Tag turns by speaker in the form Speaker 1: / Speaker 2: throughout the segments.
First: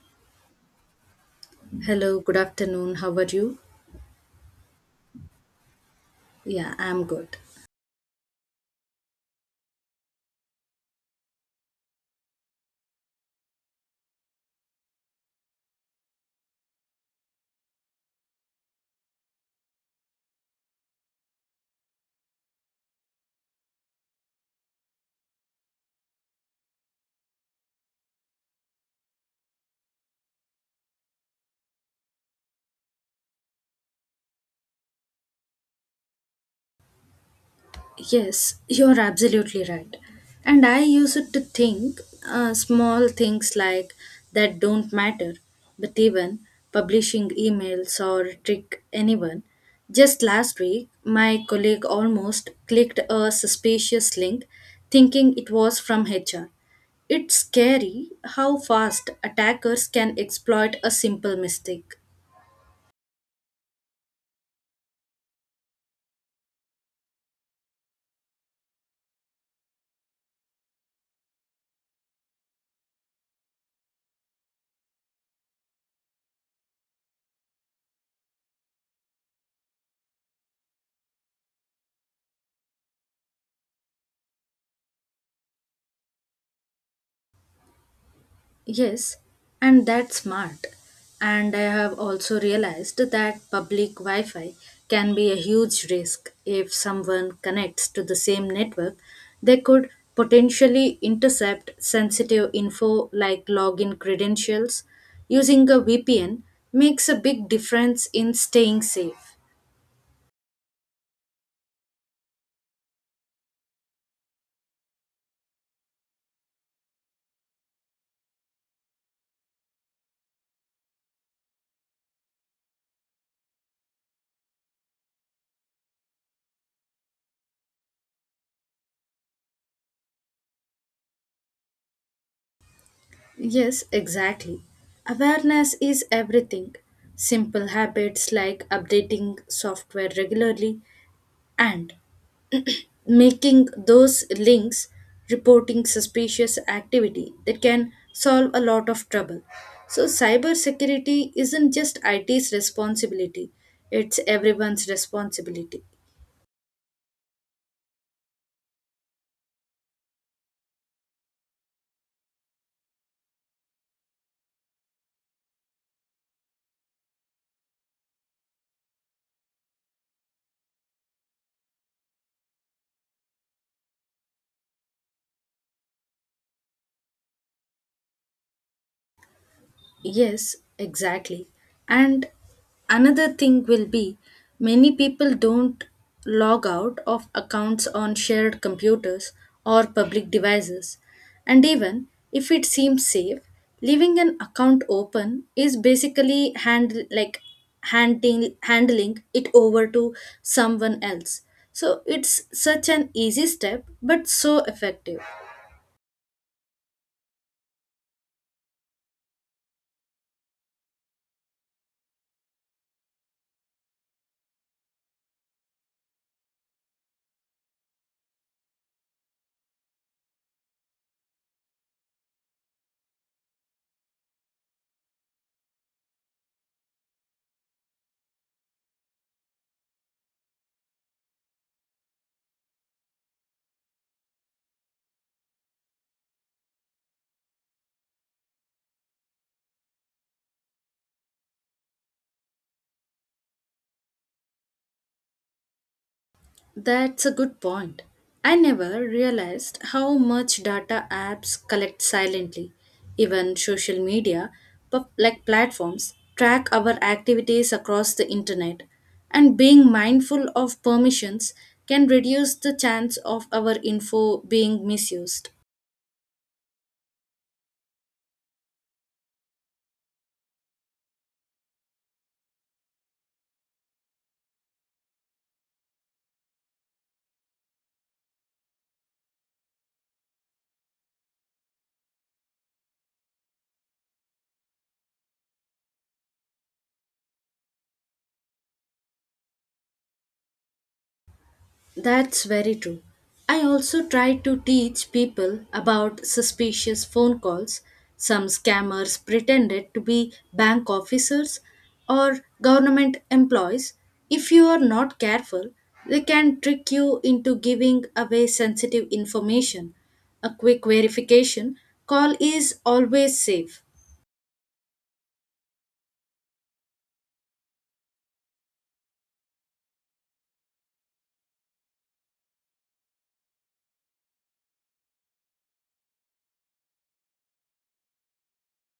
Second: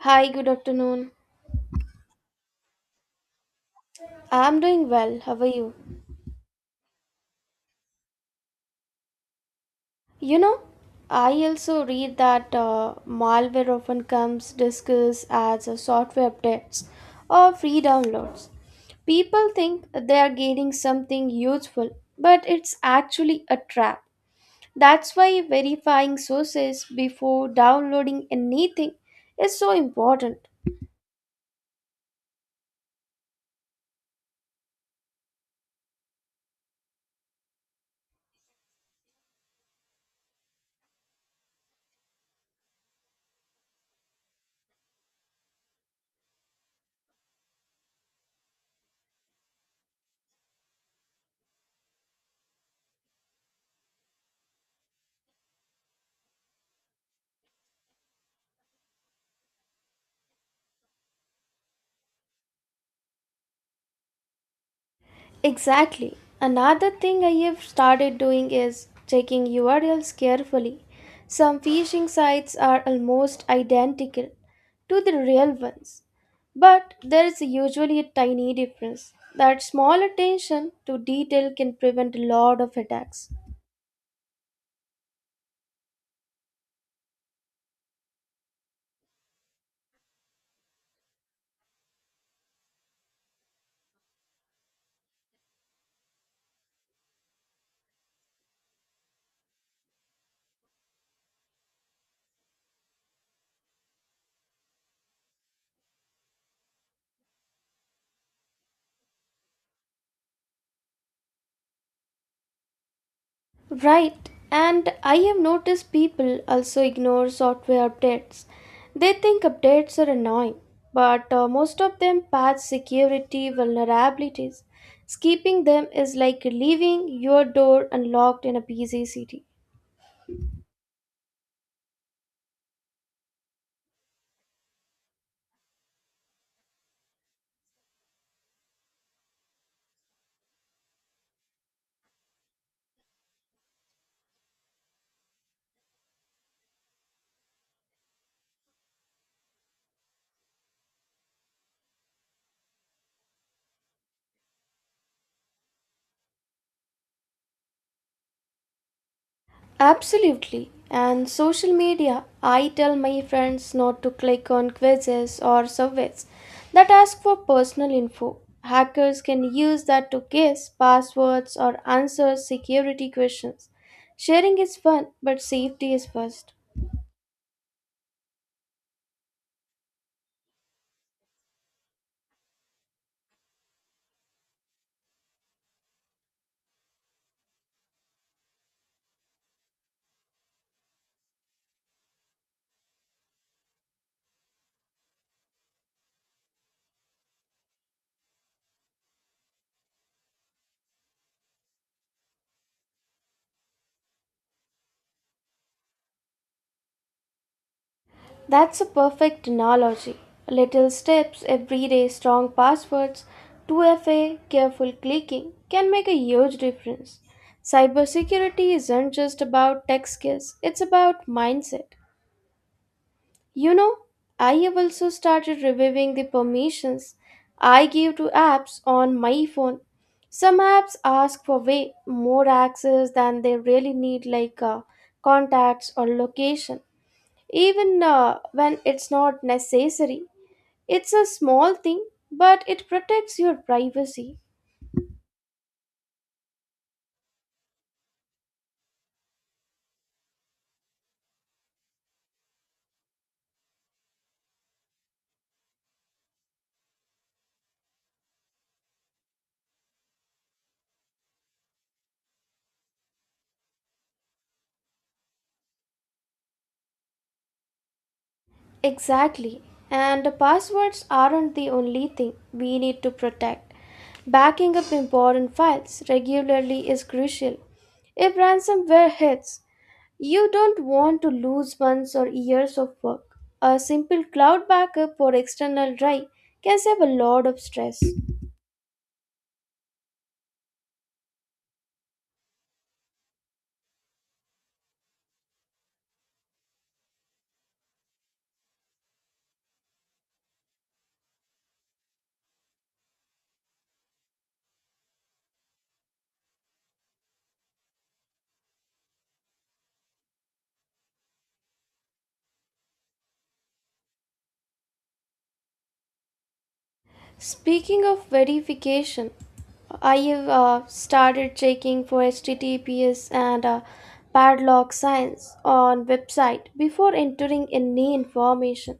Speaker 1: Hi, good afternoon.
Speaker 2: Hello, good afternoon. How are you?
Speaker 1: I'm doing well. How are you?
Speaker 2: Yeah, I'm good.
Speaker 1: You know, I also read that malware often comes disguised as a software updates or free downloads. People think they are gaining something useful, but it's actually a trap. That's why verifying sources before downloading anything is so important.
Speaker 2: Yes, you're absolutely right. And I used to think small things like that don't matter, but even publishing emails or trick anyone. Just last week, my colleague almost clicked a suspicious link thinking it was from HR. It's scary how fast attackers can exploit a simple mistake.
Speaker 1: Exactly. Another thing I have started doing is checking URLs carefully. Some phishing sites are almost identical to the real ones, but there is usually a tiny difference. That small attention to detail can prevent a lot of attacks.
Speaker 2: Yes, and that's smart. And I have also realized that public Wi Fi can be a huge risk. If someone connects to the same network, they could potentially intercept sensitive info like login credentials. Using a VPN makes a big difference in staying safe.
Speaker 1: Right, and I have noticed people also ignore software updates. They think updates are annoying, but most of them patch security vulnerabilities. Skipping them is like leaving your door unlocked in a busy city.
Speaker 2: Yes, exactly. Awareness is everything. Simple habits like updating software regularly and making those links reporting suspicious activity that can solve a lot of trouble, so cybersecurity isn't just IT's responsibility, it's everyone's responsibility.
Speaker 1: Absolutely. And social media, I tell my friends not to click on quizzes or surveys that ask for personal info. Hackers can use that to guess passwords or answer security questions. Sharing is fun, but safety is first.
Speaker 2: Yes, exactly. And another thing will be, many people don't log out of accounts on shared computers or public devices. And even if it seems safe, leaving an account open is basically hand like handing handling it over to someone else. So it's such an easy step but so effective.
Speaker 1: That's a perfect analogy. Little steps, everyday strong passwords, 2FA, careful clicking can make a huge difference. Cybersecurity isn't just about tech skills, it's about mindset. You know, I have also started reviewing the permissions I give to apps on my phone. Some apps ask for way more access than they really need, like contacts or location even when it's not necessary. It's a small thing, but it protects your privacy.
Speaker 2: That's a good point. I never realized how much data apps collect silently. Even social media, like platforms, track our activities across the internet, and being mindful of permissions can reduce the chance of our info being misused.
Speaker 1: Exactly. And the passwords aren't the only thing we need to protect. Backing up important files regularly is crucial. If ransomware hits, you don't want to lose months or years of work. A simple cloud backup or external drive can save a lot of stress.
Speaker 2: That's very true. I also try to teach people about suspicious phone calls. Some scammers pretended to be bank officers or government employees. If you are not careful, they can trick you into giving away sensitive information. A quick verification call is always safe.
Speaker 1: Speaking of verification, I have started checking for HTTPS and padlock signs on website before entering any information.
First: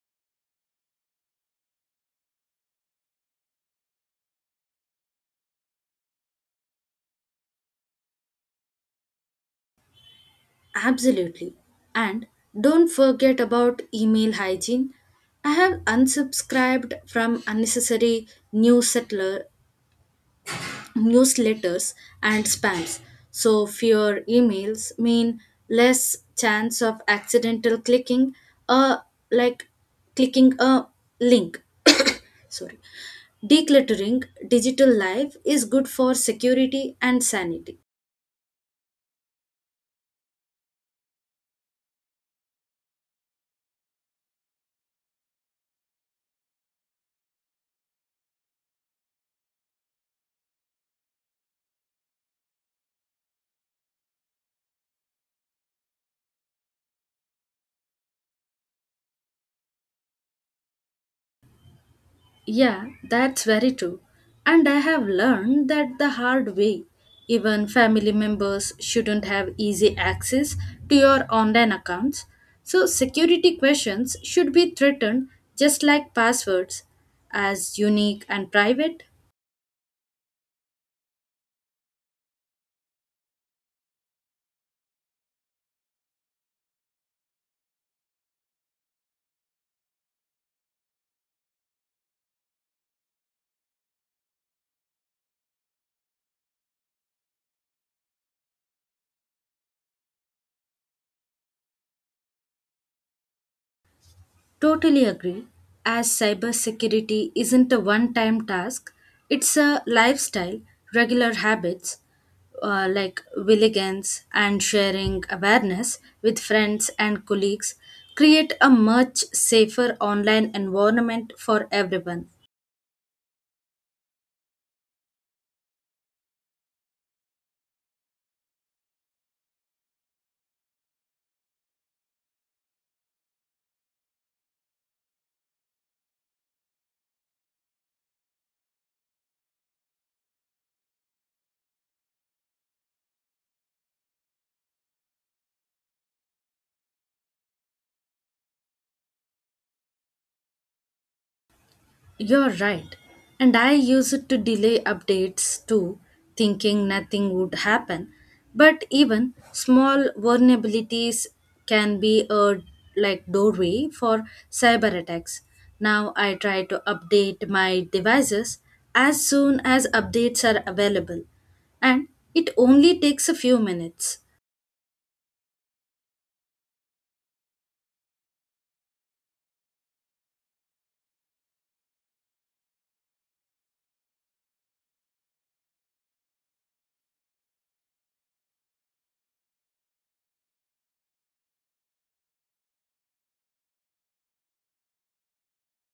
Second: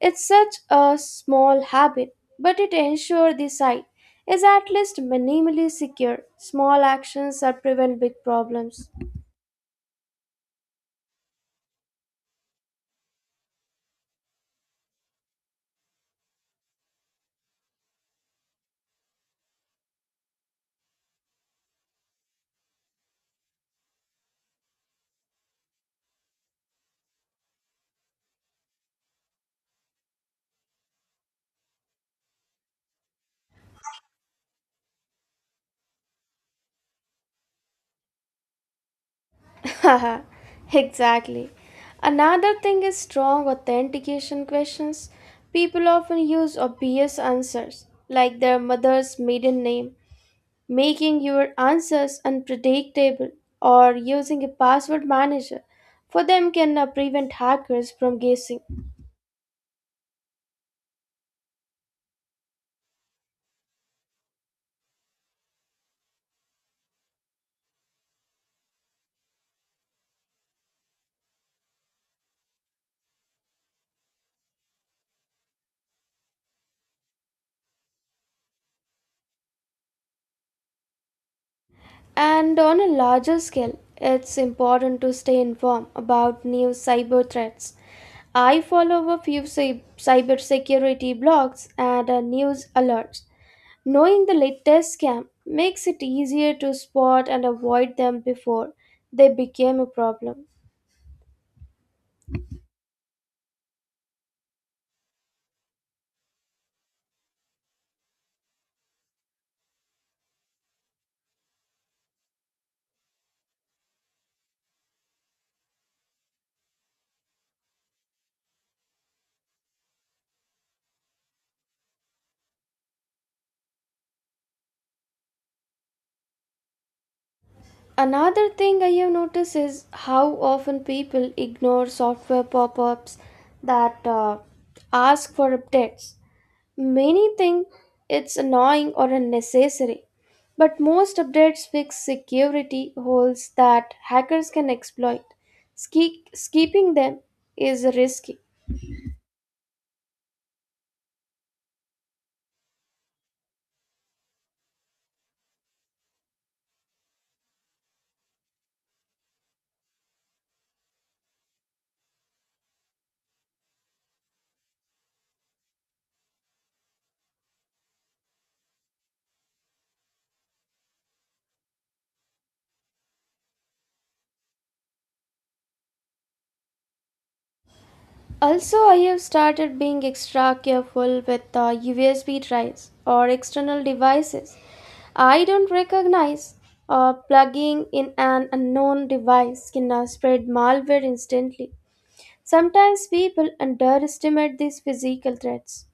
Speaker 1: It's such a small habit, but it ensures the site is at least minimally secure. Small actions that prevent big problems.
Speaker 2: Absolutely. And don't forget about email hygiene. I have unsubscribed from unnecessary newsletter, newsletters and spams. So fewer emails mean less chance of accidental clicking uh like clicking a link. Sorry. Decluttering digital life is good for security and sanity.
Speaker 1: Exactly. Another thing is strong authentication questions. People often use obvious answers, like their mother's maiden name, making your answers unpredictable, or using a password manager. For them, can prevent hackers from guessing.
Speaker 2: Yeah, that's very true. And I have learned that the hard way. Even family members shouldn't have easy access to your online accounts. So, security questions should be threatened just like passwords, as unique and private.
Speaker 1: And on a larger scale, it's important to stay informed about new cyber threats. I follow a few cybersecurity blogs and news alerts. Knowing the latest scam makes it easier to spot and avoid them before they became a problem.
Speaker 2: Totally agree. As cybersecurity isn't a one time task, it's a lifestyle, regular habits like willigans and sharing awareness with friends and colleagues create a much safer online environment for everyone.
Speaker 1: Another thing I have noticed is how often people ignore software pop ups that ask for updates. Many think it's annoying or unnecessary, but most updates fix security holes that hackers can exploit. Skipping them is risky.
Speaker 2: You're right. And I use it to delay updates too, thinking nothing would happen. But even small vulnerabilities can be a like doorway for cyber attacks. Now I try to update my devices as soon as updates are available. And it only takes a few minutes.
Speaker 1: Also, I have started being extra careful with USB drives or external devices I don't recognize. Plugging in an unknown device can spread malware instantly. Sometimes people underestimate these physical threats.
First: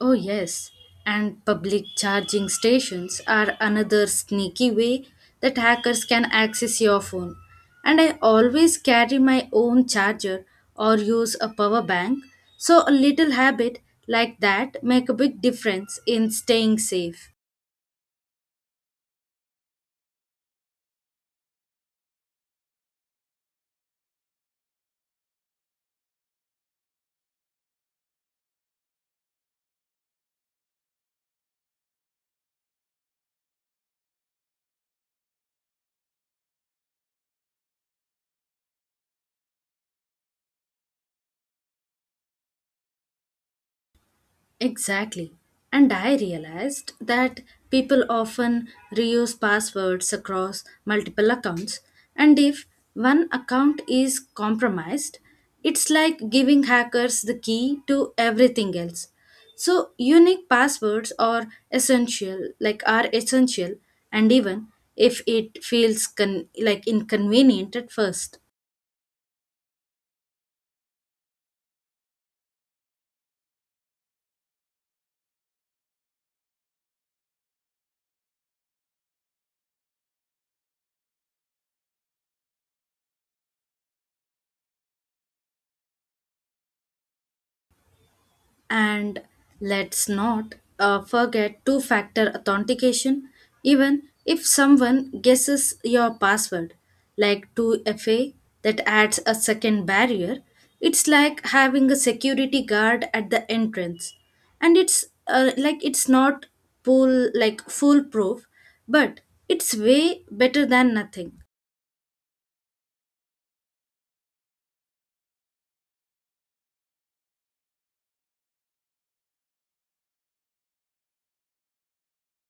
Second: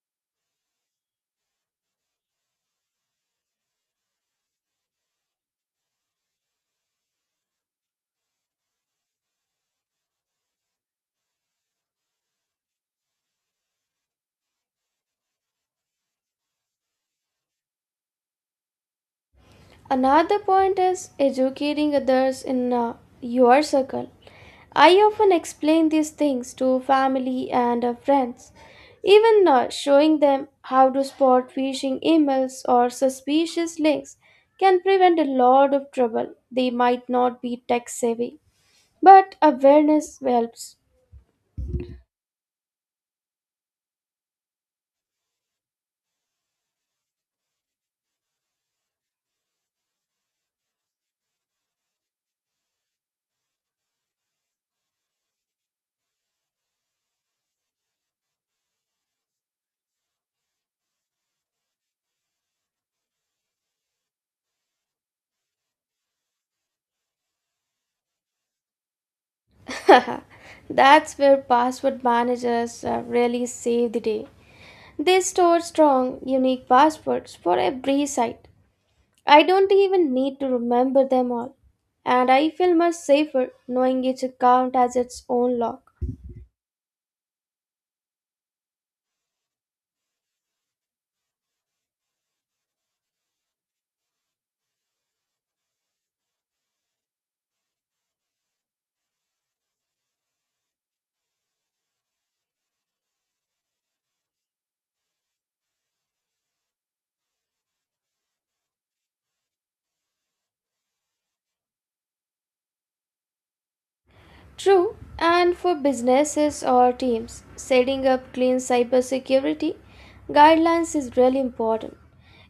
Speaker 2: Oh, yes. And public charging stations are another sneaky way that hackers can access your phone. And I always carry my own charger or use a power bank, so a little habit like that make a big difference in staying safe.
Speaker 1: Another point is educating others in your circle. I often explain these things to family and friends, even showing them how to spot phishing emails or suspicious links can prevent a lot of trouble. They might not be tech savvy, but awareness helps.
Speaker 2: Exactly. And I realized that people often reuse passwords across multiple accounts. And if one account is compromised, it's like giving hackers the key to everything else. So unique passwords are essential, like are essential, and even if it feels like inconvenient at first.
Speaker 1: That's where password managers really save the day. They store strong, unique passwords for every site. I don't even need to remember them all, and I feel much safer knowing each account has its own log.
Speaker 2: And let's not forget two factor authentication, even if someone guesses your password, like 2FA that adds a second barrier. It's like having a security guard at the entrance. And it's not full like foolproof, but it's way better than nothing.
Speaker 1: True, and for businesses or teams, setting up clean cybersecurity guidelines is really important.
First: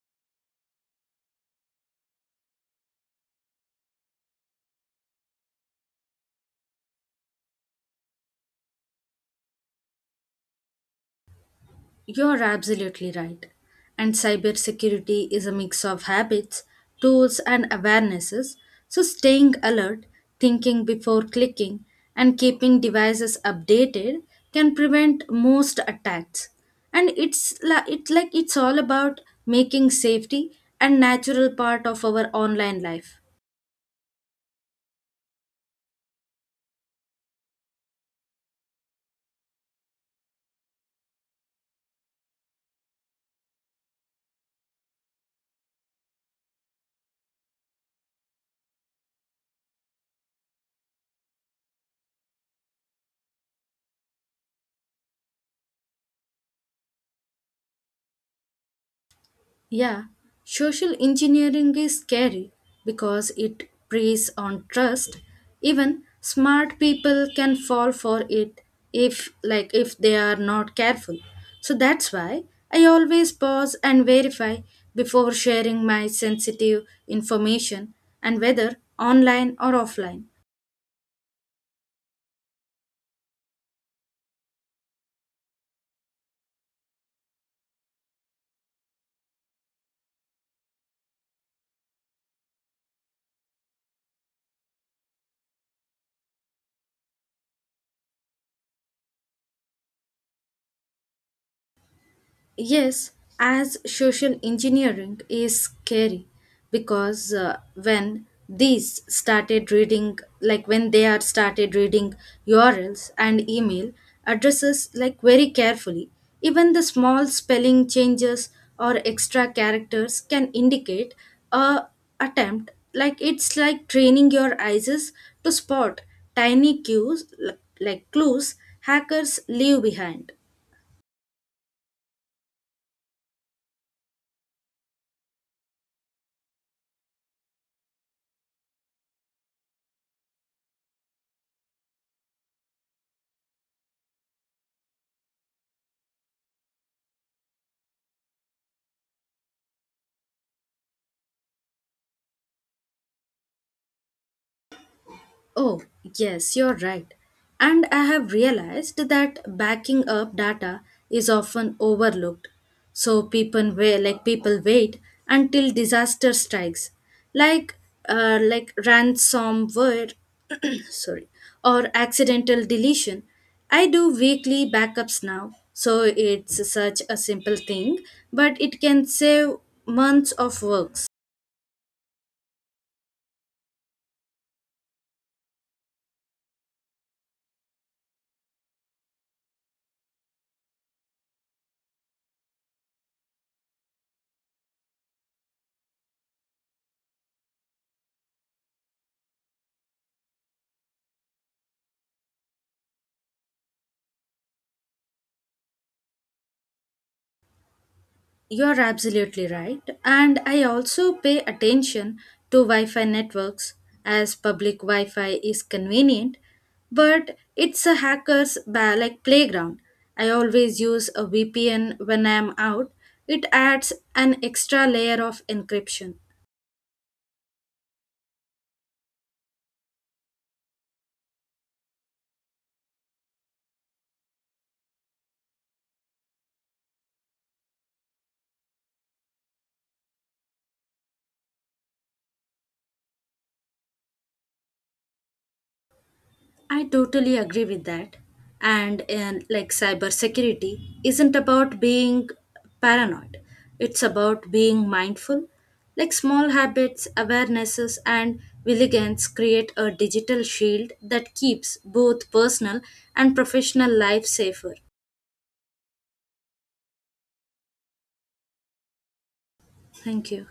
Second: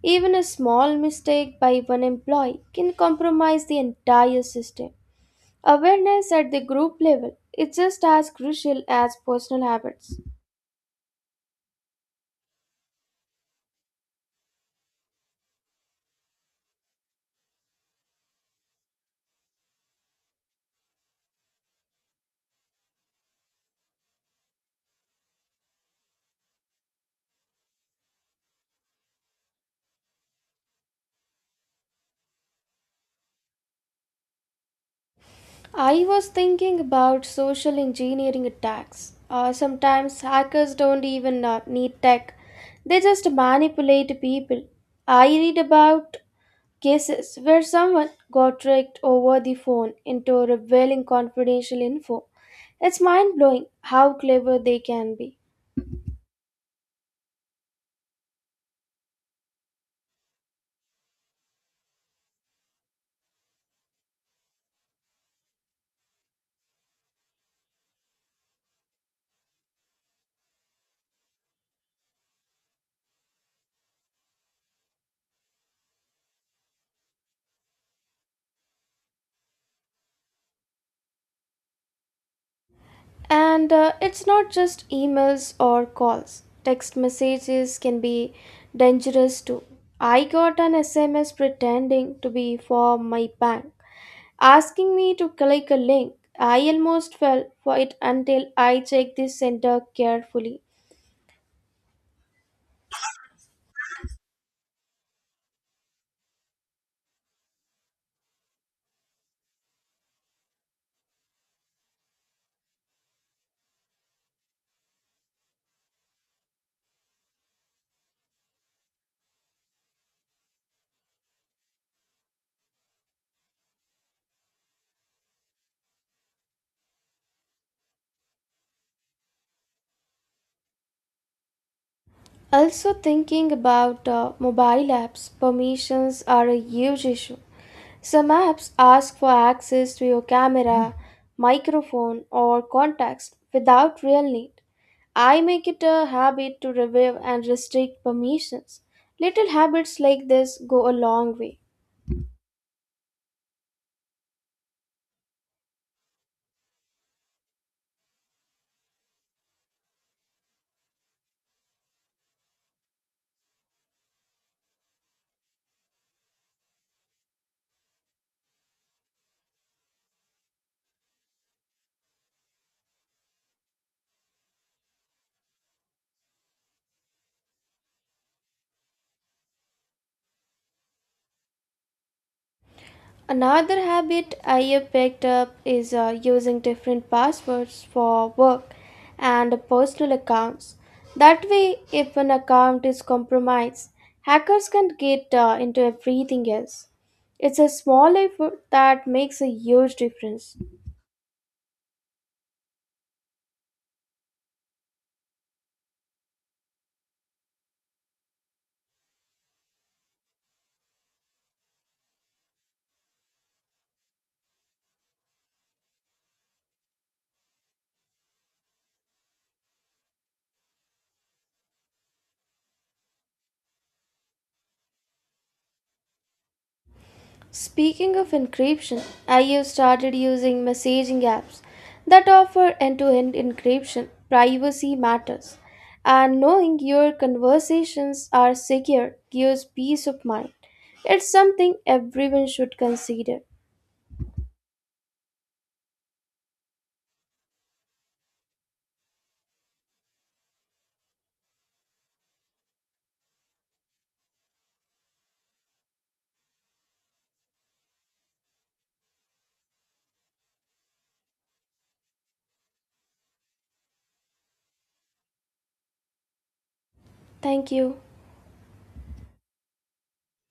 Speaker 1: Even a small mistake by one employee can compromise the entire system. Awareness at the group level is just as crucial as personal habits.
Speaker 2: You're absolutely right. And cybersecurity is a mix of habits, tools, and awarenesses. So, staying alert, thinking before clicking, and keeping devices updated can prevent most attacks. And it's, la- it's like it's all about making safety a natural part of our online life.
Speaker 1: I was thinking about social engineering attacks. Sometimes hackers don't even need tech, they just manipulate people. I read about cases where someone got tricked over the phone into revealing confidential info. It's mind blowing how clever they can be.
Speaker 2: Yeah, social engineering is scary because it preys on trust. Even smart people can fall for it if they are not careful. So that's why I always pause and verify before sharing my sensitive information and whether online or offline.
Speaker 1: And it's not just emails or calls. Text messages can be dangerous too. I got an SMS pretending to be for my bank, asking me to click a link. I almost fell for it until I checked the sender carefully.
Speaker 2: Yes, as social engineering is scary because when they are started reading URLs and email addresses, like very carefully, even the small spelling changes or extra characters can indicate a attempt. Like it's like training your eyes to spot tiny cues, like clues hackers leave behind.
Speaker 1: Also, thinking about mobile apps, permissions are a huge issue. Some apps ask for access to your camera, microphone, or contacts without real need. I make it a habit to review and restrict permissions. Little habits like this go a long way.
Speaker 2: Oh, yes, you're right. And I have realized that backing up data is often overlooked. So people wait until disaster strikes, like like ransomware, sorry, or accidental deletion. I do weekly backups now, so it's such a simple thing, but it can save months of work.
Speaker 1: Another habit I have picked up is using different passwords for work and personal accounts. That way, if an account is compromised, hackers can get into everything else. It's a small effort that makes a huge difference.
Speaker 2: You're absolutely right. And I also pay attention to Wi Fi networks as public Wi Fi is convenient, but it's a hacker's like playground. I always use a VPN when I'm out, it adds an extra layer of encryption.
Speaker 1: Speaking of encryption, I have started using messaging apps that offer end to end encryption. Privacy matters, and knowing your conversations are secure gives peace of mind. It's something everyone should consider.
Speaker 2: I totally agree with that. And in, like cybersecurity isn't about being paranoid. It's about being mindful. Like small habits, awarenesses, and vigilance create a digital shield that keeps both personal and professional life safer.
Speaker 1: Thank you.
Speaker 2: Thank you.